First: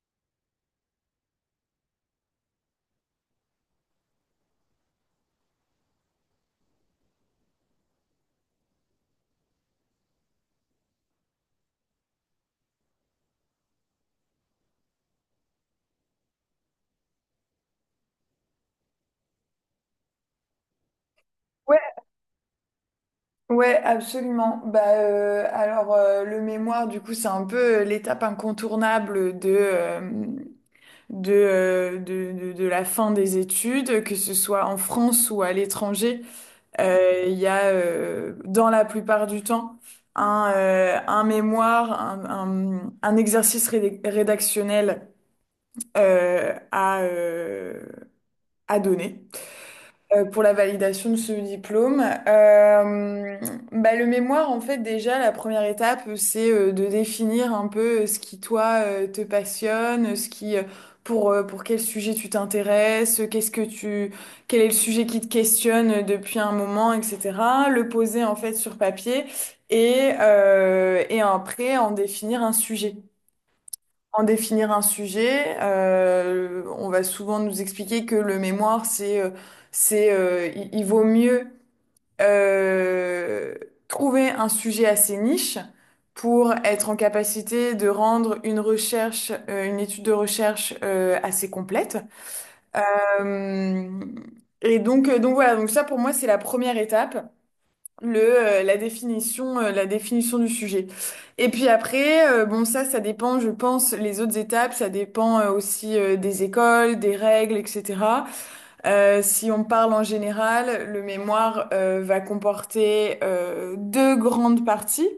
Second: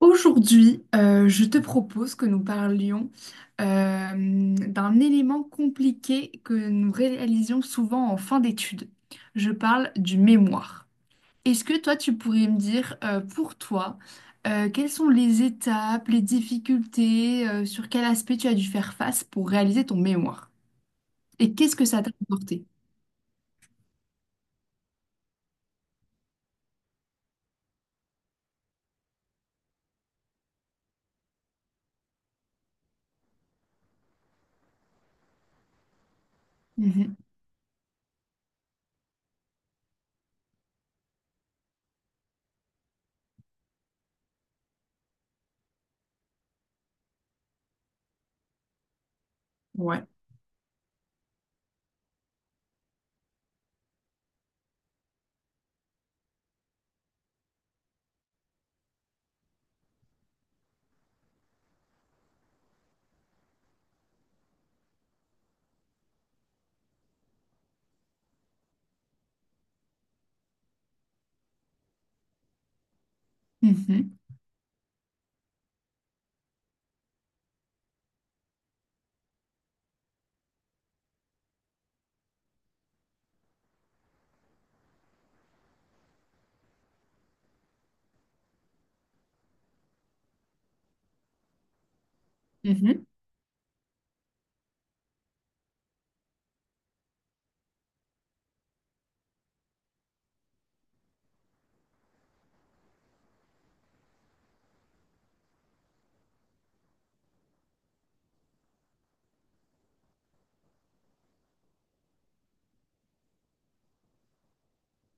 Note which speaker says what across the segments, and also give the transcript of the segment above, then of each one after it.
Speaker 1: Aujourd'hui, je te propose que nous parlions euh, d'un élément compliqué que nous réalisions souvent en fin d'études. Je parle du mémoire. Est-ce que toi, tu pourrais me dire, pour toi, quelles sont les étapes, les difficultés, sur quel aspect tu as dû faire face pour réaliser ton mémoire? Et qu'est-ce
Speaker 2: Ouais,
Speaker 1: que ça t'a apporté?
Speaker 2: ouais, absolument. Alors, le mémoire, du coup, c'est un peu l'étape incontournable de la fin des études, que ce soit en France ou à l'étranger.
Speaker 1: Mhm.
Speaker 2: Il y a, dans la plupart du temps, un mémoire, un exercice rédactionnel euh, à, euh, à donner,
Speaker 1: Ouais.
Speaker 2: pour la validation de ce diplôme. Euh, le mémoire, en fait, déjà, la première étape, c'est de définir un peu ce qui, toi, te passionne, pour quel sujet tu t'intéresses, quel est le sujet qui te questionne depuis un moment, etc. Le poser, en fait, sur papier et après, en définir un sujet.
Speaker 1: Mhm.
Speaker 2: On va souvent nous expliquer que le mémoire, il vaut mieux euh, trouver un sujet assez niche pour être en capacité de rendre une recherche, une étude de recherche assez complète.
Speaker 1: Mhm.
Speaker 2: Euh, donc ça pour moi c'est la première étape, le la définition du sujet. Et puis après, bon, ça dépend, je pense, les autres étapes, ça dépend aussi des écoles, des règles, etc. Si on parle en général, le mémoire va comporter deux grandes parties:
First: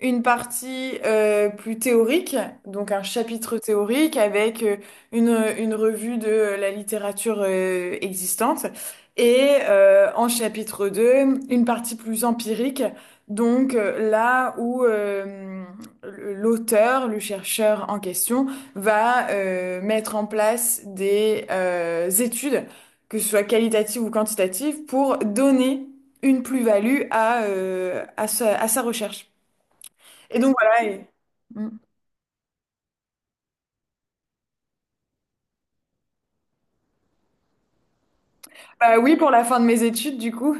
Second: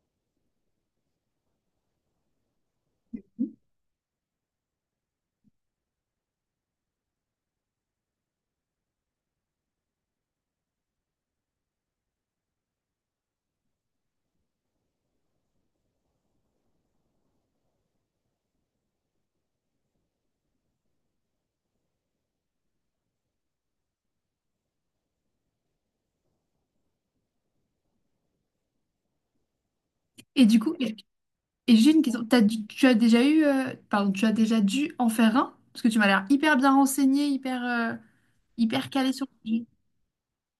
Speaker 2: une partie plus théorique, donc un chapitre théorique avec une, une revue de la littérature existante, et en chapitre 2, une partie plus empirique, donc là où l'auteur, le chercheur en question, va mettre en place des études, que ce soit qualitatives ou quantitatives, pour donner une plus-value à sa recherche. Et
Speaker 1: Et
Speaker 2: donc
Speaker 1: du coup,
Speaker 2: voilà.
Speaker 1: et
Speaker 2: Mm.
Speaker 1: j'ai une question. Tu as déjà eu, pardon, tu as déjà dû en faire un? Parce que tu m'as l'air hyper bien renseigné, hyper, hyper
Speaker 2: Bah
Speaker 1: calé
Speaker 2: oui,
Speaker 1: sur
Speaker 2: pour la
Speaker 1: le
Speaker 2: fin de
Speaker 1: sujet.
Speaker 2: mes études, du coup.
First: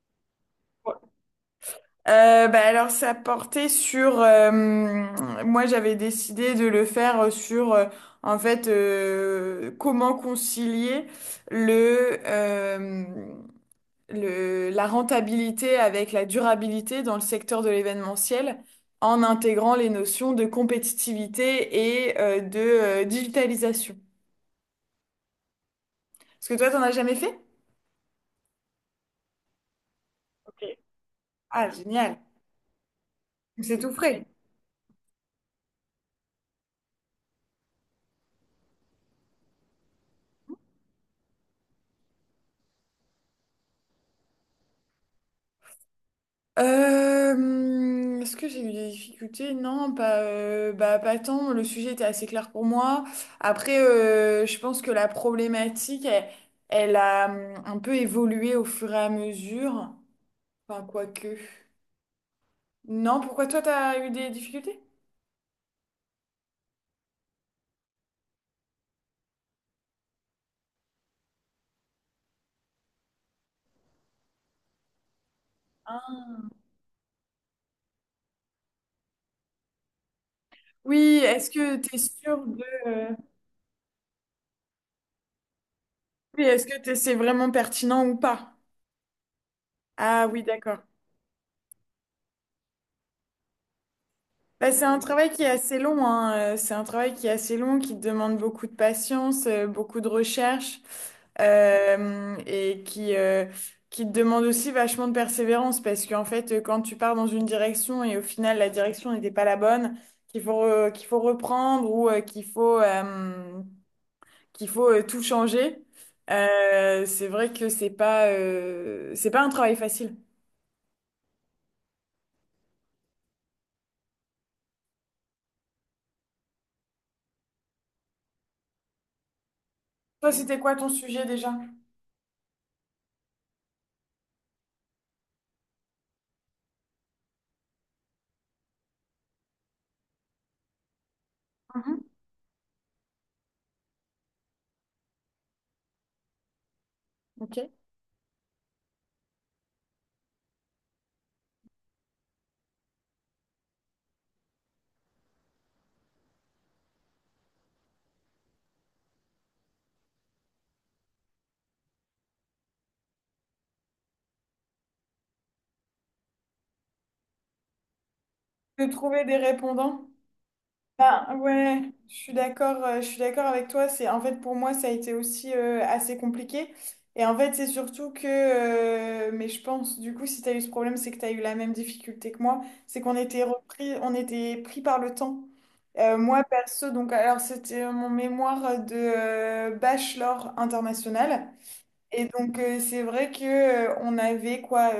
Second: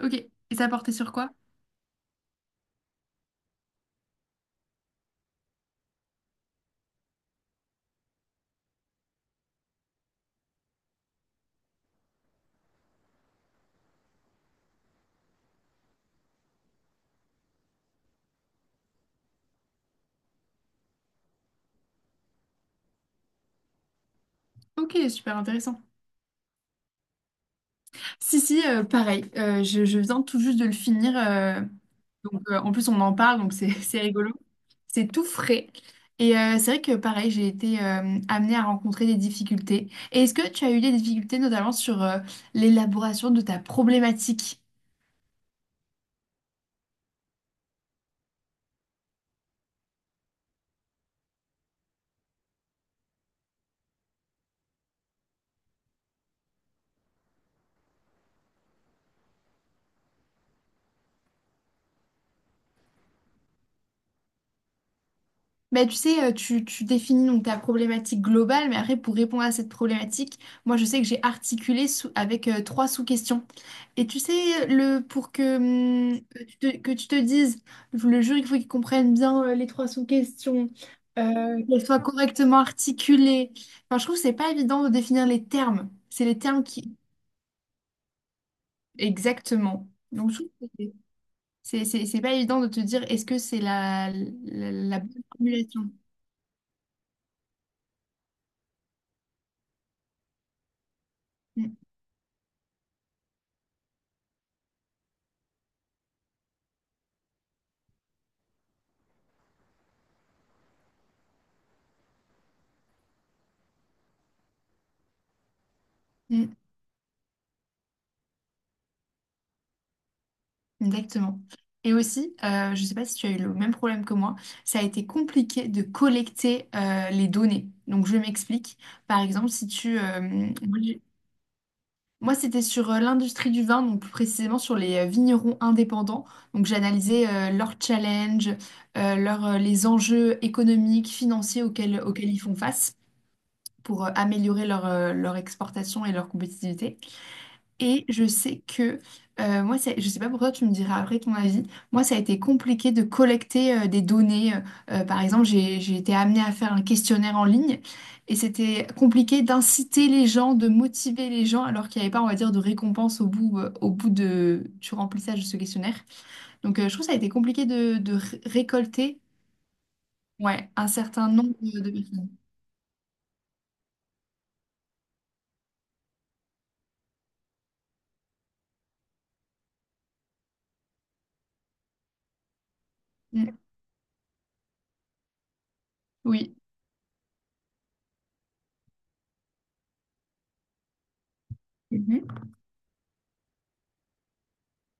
Speaker 1: Ok. Et ça portait sur quoi?
Speaker 2: Alors, ça portait sur, moi, j'avais décidé de le faire sur, comment concilier le, euh, la rentabilité avec la durabilité dans le secteur de l'événementiel en intégrant les notions de compétitivité et de digitalisation.
Speaker 1: Ok, super intéressant.
Speaker 2: Est-ce que toi, t'en as jamais fait?
Speaker 1: Si, si, pareil. Je viens tout juste
Speaker 2: Ok.
Speaker 1: de le finir.
Speaker 2: Ah, génial.
Speaker 1: Donc, en plus, on en parle, donc c'est
Speaker 2: C'est tout
Speaker 1: c'est
Speaker 2: frais.
Speaker 1: rigolo. C'est tout frais. Et c'est vrai que, pareil, j'ai été amenée à rencontrer des difficultés. Et est-ce que tu as eu des difficultés, notamment sur l'élaboration de ta problématique?
Speaker 2: Est-ce que j'ai eu des difficultés? Non, pas tant. Le sujet était assez clair pour moi. Après, je pense que la problématique, elle, elle a un peu évolué au fur et à mesure. Enfin, quoique. Non, pourquoi toi, t'as eu des difficultés?
Speaker 1: Bah, tu sais, tu définis donc ta problématique globale, mais après, pour répondre à cette problématique, moi, je sais que j'ai avec trois sous-questions. Et tu sais, pour que, hum, que tu te dises, le jury, il faut qu'il comprenne bien les trois sous-questions,
Speaker 2: Oui, est-ce que
Speaker 1: qu'elles
Speaker 2: t'es
Speaker 1: soient
Speaker 2: sûr
Speaker 1: correctement
Speaker 2: de...
Speaker 1: articulées. Enfin, je trouve que c'est pas évident de définir les termes. C'est les
Speaker 2: Oui,
Speaker 1: termes qui...
Speaker 2: c'est vraiment pertinent ou pas?
Speaker 1: Exactement.
Speaker 2: Ah
Speaker 1: Donc, je
Speaker 2: oui,
Speaker 1: trouve que
Speaker 2: d'accord.
Speaker 1: c'est pas évident de te dire est-ce que c'est
Speaker 2: Bah, c'est un
Speaker 1: la bonne
Speaker 2: travail qui est assez
Speaker 1: formulation.
Speaker 2: long, hein. C'est un travail qui est assez long, qui demande beaucoup de patience, beaucoup de recherche,
Speaker 1: Mm,
Speaker 2: et qui qui te demande aussi vachement de persévérance parce qu'en fait, quand tu pars dans une direction et au final la direction n'était pas la bonne, qu'il faut reprendre ou qu'il faut tout changer,
Speaker 1: mm.
Speaker 2: c'est vrai que c'est pas un travail facile.
Speaker 1: Exactement. Et aussi, je ne sais pas si tu as eu le même problème que moi, ça a été compliqué de collecter les données. Donc, je m'explique. Par exemple, si
Speaker 2: Toi, c'était quoi
Speaker 1: moi,
Speaker 2: ton sujet déjà?
Speaker 1: moi, c'était sur l'industrie du vin, donc plus précisément sur les vignerons indépendants. Donc, j'analysais leurs challenges, les enjeux économiques, financiers
Speaker 2: Mhm.
Speaker 1: auxquels ils font face pour améliorer leur exportation et leur compétitivité.
Speaker 2: Ok.
Speaker 1: Et je sais que, moi, je sais pas pourquoi, tu me diras après ton avis, moi, ça a été compliqué de collecter des données. Par exemple, j'ai été amenée à faire un questionnaire en ligne et c'était compliqué d'inciter les gens, de motiver les gens alors qu'il n'y avait pas, on va dire, de récompense au bout du remplissage de ce questionnaire. Donc, je trouve que ça a été compliqué
Speaker 2: De
Speaker 1: récolter,
Speaker 2: trouver des répondants.
Speaker 1: ouais, un certain
Speaker 2: Ben,
Speaker 1: nombre
Speaker 2: ouais,
Speaker 1: de
Speaker 2: je
Speaker 1: personnes.
Speaker 2: suis d'accord, euh, je suis d'accord avec toi. C'est, en fait, pour moi, ça a été aussi assez compliqué. Et en fait, c'est surtout que, mais je pense, du coup, si tu as eu ce problème, c'est que tu as eu la même difficulté que moi. C'est
Speaker 1: Mm.
Speaker 2: on était pris par le temps. Moi,
Speaker 1: Oui.
Speaker 2: perso, donc, alors, c'était mon mémoire de bachelor international.
Speaker 1: Mm-hmm.
Speaker 2: Et donc, c'est vrai que on avait quoi?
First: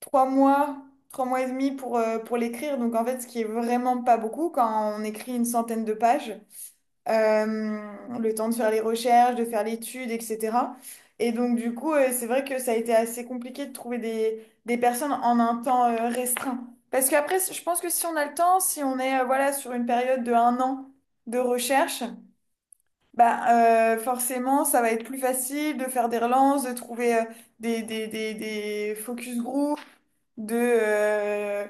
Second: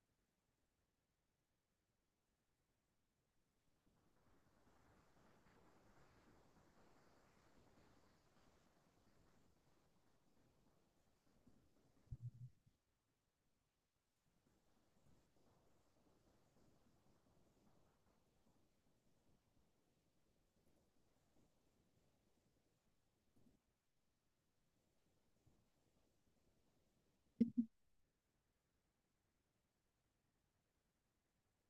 Speaker 2: trois mois, trois mois et demi pour l'écrire. Donc en fait, ce qui est vraiment pas beaucoup quand on écrit une centaine de pages. Euh, le temps de faire les recherches, de faire l'étude, etc. Et donc du coup, c'est vrai que ça a été assez compliqué de trouver des personnes en un temps restreint. Parce qu'après, je pense que si on a le temps, si on est voilà, sur une période de un an de recherche, forcément, ça va être plus facile de faire des relances, de trouver des focus group, de, euh,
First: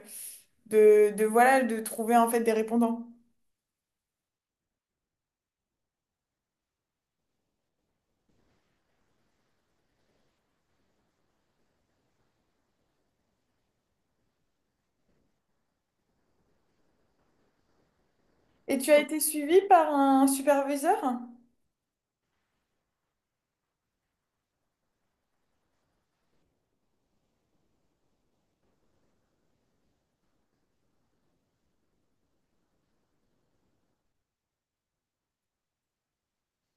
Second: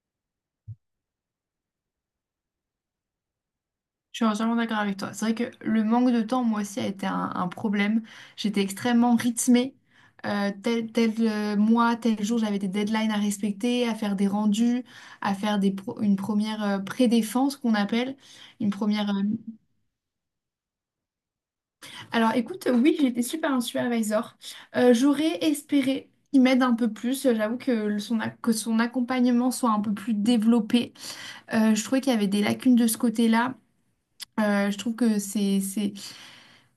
Speaker 2: voilà, de trouver en fait des répondants.
Speaker 1: Je suis entièrement d'accord avec toi. C'est vrai que le manque de temps, moi aussi, a été un problème. J'étais extrêmement rythmée. Tel mois, tel jour, j'avais des deadlines à respecter, à faire des rendus, à faire une première pré-défense qu'on appelle. Une
Speaker 2: Et tu as
Speaker 1: première.
Speaker 2: été suivi par un superviseur?
Speaker 1: Alors écoute, oui, j'étais super un supervisor. J'aurais espéré qu'il m'aide un peu plus. J'avoue que que son accompagnement soit un peu plus développé. Je trouvais qu'il y avait des lacunes de ce côté-là. Je trouve que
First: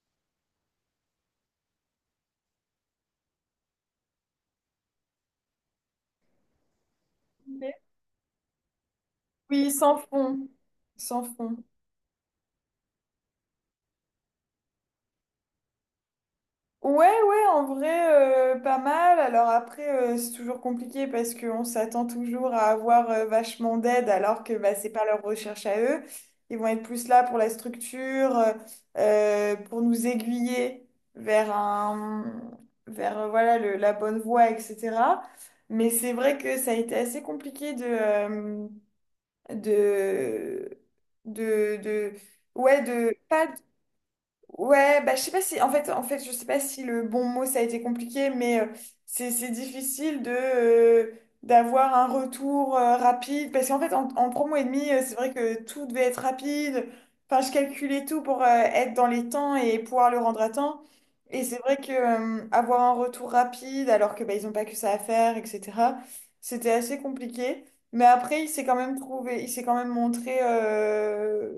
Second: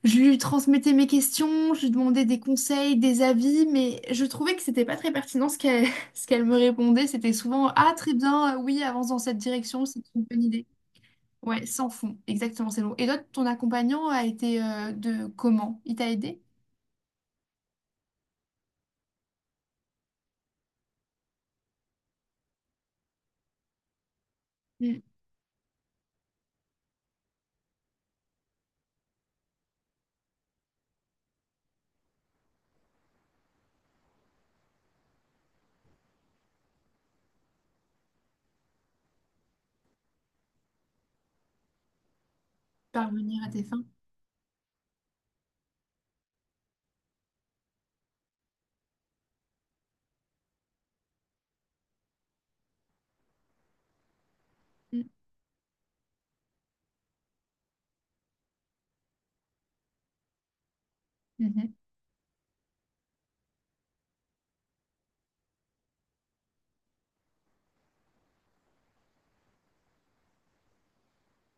Speaker 1: je lui transmettais mes questions, je lui demandais des conseils, des avis, mais je trouvais que c'était pas très pertinent ce qu'elle ce qu'elle me répondait. C'était souvent:
Speaker 2: Ok.
Speaker 1: ah, très bien, oui, avance dans cette
Speaker 2: Oui,
Speaker 1: direction,
Speaker 2: sans
Speaker 1: c'est une bonne
Speaker 2: fond,
Speaker 1: idée.
Speaker 2: sans fond.
Speaker 1: Ouais, sans fond, exactement, c'est long. Et toi, ton accompagnant a été de comment? Il t'a aidé?
Speaker 2: Ouais, en vrai, pas mal. Alors après, c'est toujours compliqué parce qu'on s'attend toujours à avoir vachement d'aide alors que bah, c'est
Speaker 1: Mm.
Speaker 2: pas leur recherche à eux. Ils vont être plus là pour la structure, pour nous aiguiller vers un, vers voilà, la bonne voie, etc. Mais c'est vrai que ça a été assez compliqué de, de ouais, de
Speaker 1: Parvenir
Speaker 2: pas...
Speaker 1: à tes fins?
Speaker 2: Ouais, bah, je sais pas si le bon mot ça a été compliqué, mais c'est difficile de d'avoir un retour rapide parce qu'en fait, en trois mois et demi,
Speaker 1: Mm.
Speaker 2: c'est vrai que tout devait être rapide. Enfin, je calculais tout pour être dans les temps et pouvoir le rendre à temps. Et c'est
Speaker 1: Mhm.
Speaker 2: vrai que avoir un retour rapide alors que bah, ils ont pas que ça à faire, etc. C'était assez compliqué. Mais après, il s'est quand même montré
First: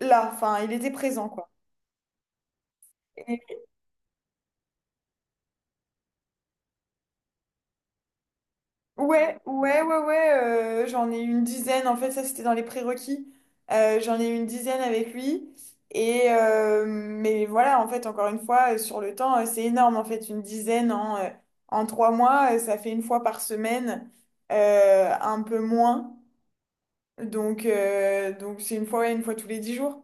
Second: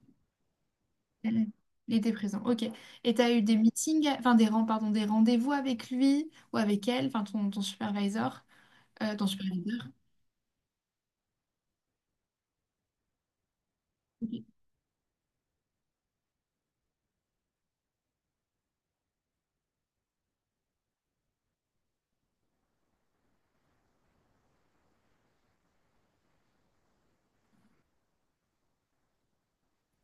Speaker 2: là. Enfin, il était présent, quoi.
Speaker 1: Mhm. Il était présent, ok. Et t'as eu des meetings, enfin pardon, des rendez-vous avec lui ou avec elle, enfin ton supervisor, ton
Speaker 2: Ouais, ouais,
Speaker 1: superviseur.
Speaker 2: ouais, ouais, euh, j'en ai eu une dizaine, en fait, ça c'était dans les prérequis. Euh, j'en ai eu une
Speaker 1: Ok.
Speaker 2: dizaine avec lui. Et mais voilà, en fait, encore une fois, sur le temps, c'est énorme, en fait, une dizaine en, en trois mois, ça fait une fois par semaine, un peu moins. Donc c'est une fois, ouais, une fois tous les dix jours.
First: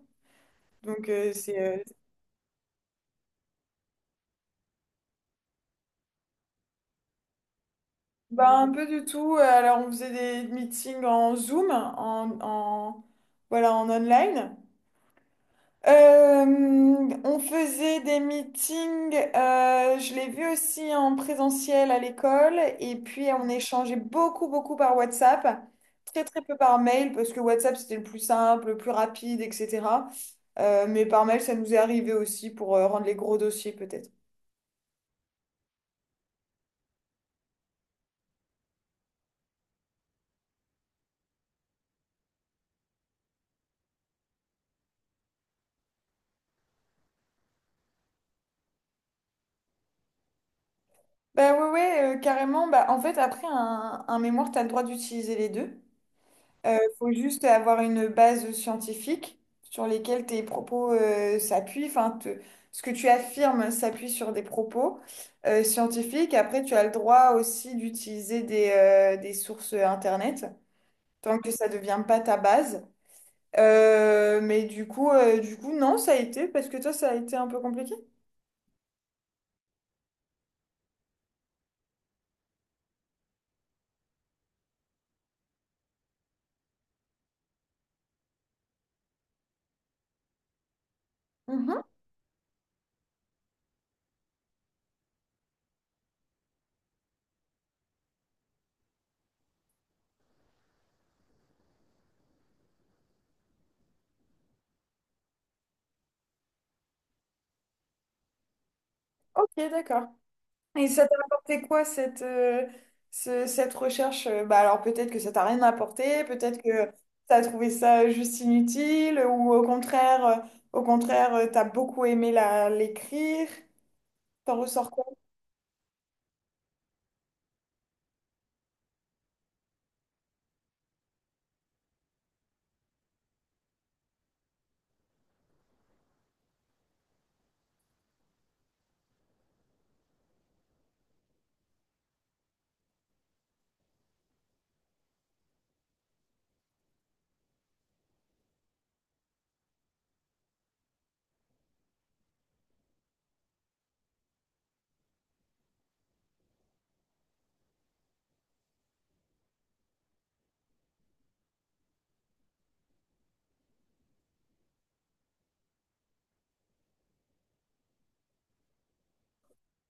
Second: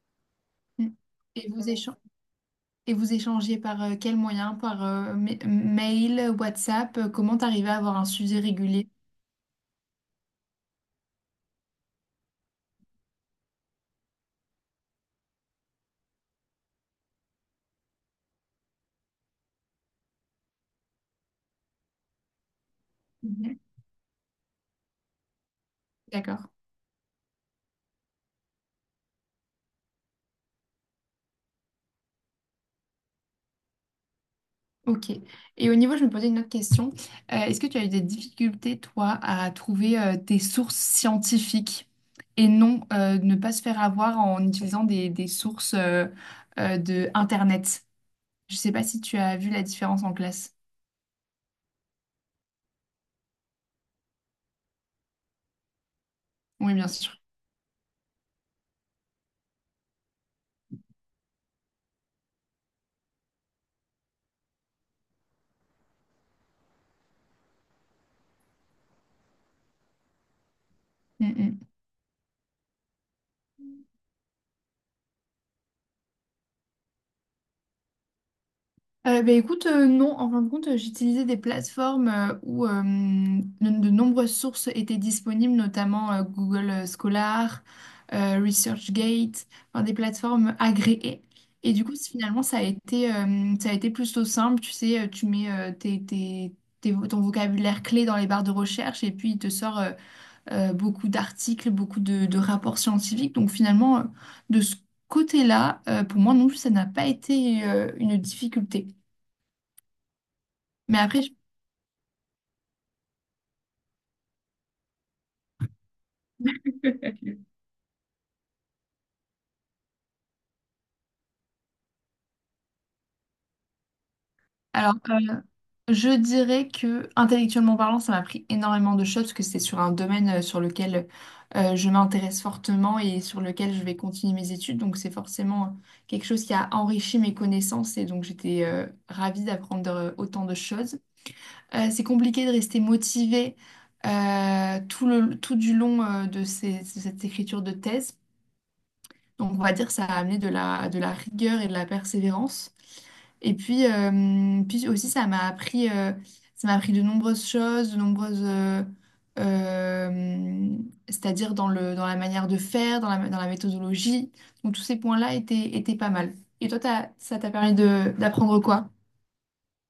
Speaker 1: Mm.
Speaker 2: Donc,
Speaker 1: Et
Speaker 2: c'est
Speaker 1: vos échanges, et vous échangez par quel moyen? Par mail, WhatsApp? Comment t'arrives à avoir un sujet
Speaker 2: Bah, un peu
Speaker 1: régulier?
Speaker 2: du tout. Alors, on faisait des meetings en Zoom, voilà, en online. Euh, on faisait des meetings, je l'ai vu aussi en présentiel à l'école, et puis on
Speaker 1: Mhm.
Speaker 2: échangeait beaucoup, beaucoup par WhatsApp, très, très
Speaker 1: D'accord.
Speaker 2: peu par mail, parce que WhatsApp c'était le plus simple, le plus rapide, etc. Mais par mail, ça nous est arrivé aussi pour rendre les gros dossiers peut-être.
Speaker 1: Ok. Et au niveau, je me posais une autre question. Est-ce que tu as eu des difficultés, toi, à trouver des sources scientifiques et non ne pas se faire avoir en utilisant des sources de Internet? Je ne sais pas si tu as vu la différence en classe.
Speaker 2: Bah ouais, ouais, carrément. Bah, en fait, après un mémoire, tu as le droit d'utiliser les deux.
Speaker 1: Oui, bien
Speaker 2: Faut
Speaker 1: sûr.
Speaker 2: juste avoir une base scientifique sur lesquelles tes propos s'appuient. Ce que tu affirmes s'appuie sur des propos scientifiques. Après, tu as le droit aussi d'utiliser des sources Internet,
Speaker 1: Mm,
Speaker 2: tant que
Speaker 1: mm.
Speaker 2: ça ne devient pas ta base. Mais du coup, non, ça a été, parce que toi, ça a été un peu compliqué.
Speaker 1: Bah, écoute, non, en fin de compte, j'utilisais des plateformes de nombreuses sources étaient disponibles, notamment Google Scholar, ResearchGate, enfin, des plateformes agréées. Et
Speaker 2: Mhm.
Speaker 1: du coup, finalement, ça a été plutôt simple. Tu sais, tu mets ton vocabulaire clé dans les barres de recherche et puis il te sort beaucoup d'articles, beaucoup de rapports scientifiques. Donc finalement, de ce côté-là, pour moi non plus, ça n'a pas été une difficulté.
Speaker 2: Ok, d'accord. Et
Speaker 1: Mais
Speaker 2: ça t'a
Speaker 1: après,
Speaker 2: apporté quoi cette, cette recherche? Bah alors peut-être que ça t'a rien apporté, peut-être que t'as trouvé ça juste inutile, ou au contraire, au contraire, t'as beaucoup aimé la l'écrire. T'en ressors
Speaker 1: alors,
Speaker 2: quoi?
Speaker 1: je dirais que intellectuellement parlant, ça m'a pris énormément de choses parce que c'est sur un domaine sur lequel je m'intéresse fortement et sur lequel je vais continuer mes études. Donc, c'est forcément quelque chose qui a enrichi mes connaissances et donc j'étais ravie d'apprendre autant de choses. C'est compliqué de rester motivé tout du long de cette écriture de thèse. Donc, on va dire que ça a amené de la rigueur et de la persévérance. Et puis, puis aussi, ça m'a appris de nombreuses choses, euh, c'est-à-dire dans la manière de faire, dans la méthodologie. Donc, tous ces points-là étaient pas mal. Et toi, ça t'a permis d'apprendre quoi?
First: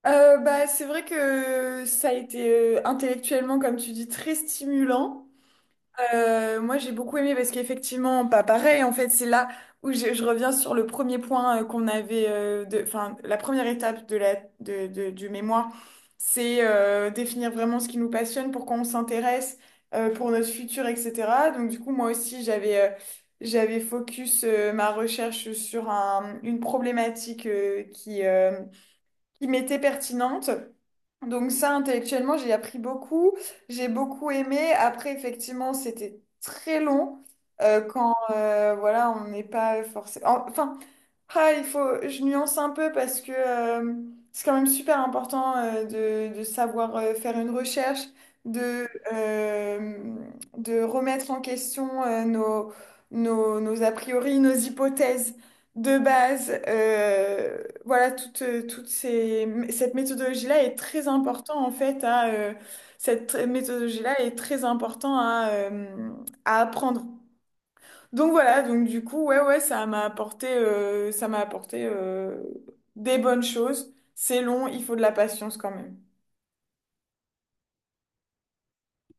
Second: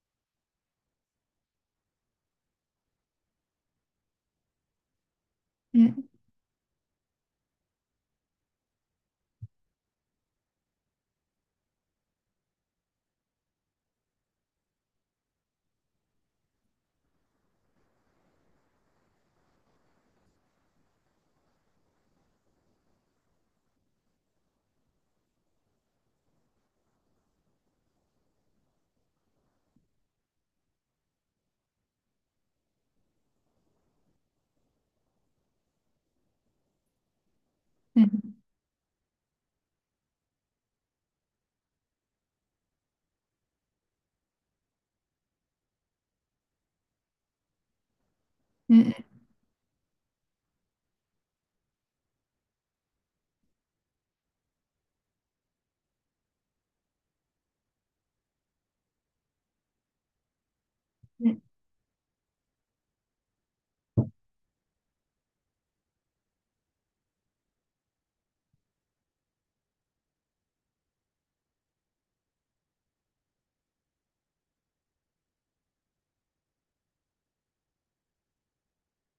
Speaker 2: Bah, c'est vrai que ça a été intellectuellement, comme tu dis, très stimulant.
Speaker 1: Mm,
Speaker 2: Moi, j'ai beaucoup aimé parce qu'effectivement, pas pareil. En fait, c'est là où je reviens sur le premier point qu'on avait, la première étape de du mémoire, c'est définir vraiment ce qui nous passionne, pourquoi on s'intéresse, pour notre futur, etc. Donc, du coup, moi aussi, j'avais focus ma recherche sur une problématique qui qui m'était pertinente. Donc ça, intellectuellement, j'ai appris beaucoup. J'ai beaucoup aimé. Après, effectivement, c'était très long quand
Speaker 1: mm,
Speaker 2: voilà, on n'est pas forcément... Enfin, ah, il faut, je nuance un peu parce que c'est quand même super important de savoir faire une recherche, de,
Speaker 1: mm,
Speaker 2: euh, de remettre en question nos a priori, nos hypothèses de base. Voilà, toute ces, cette méthodologie-là est très
Speaker 1: mm.
Speaker 2: important en fait à, cette méthodologie-là est très important à apprendre. Donc voilà, ça m'a apporté, des bonnes choses. C'est long, il faut de la patience quand même.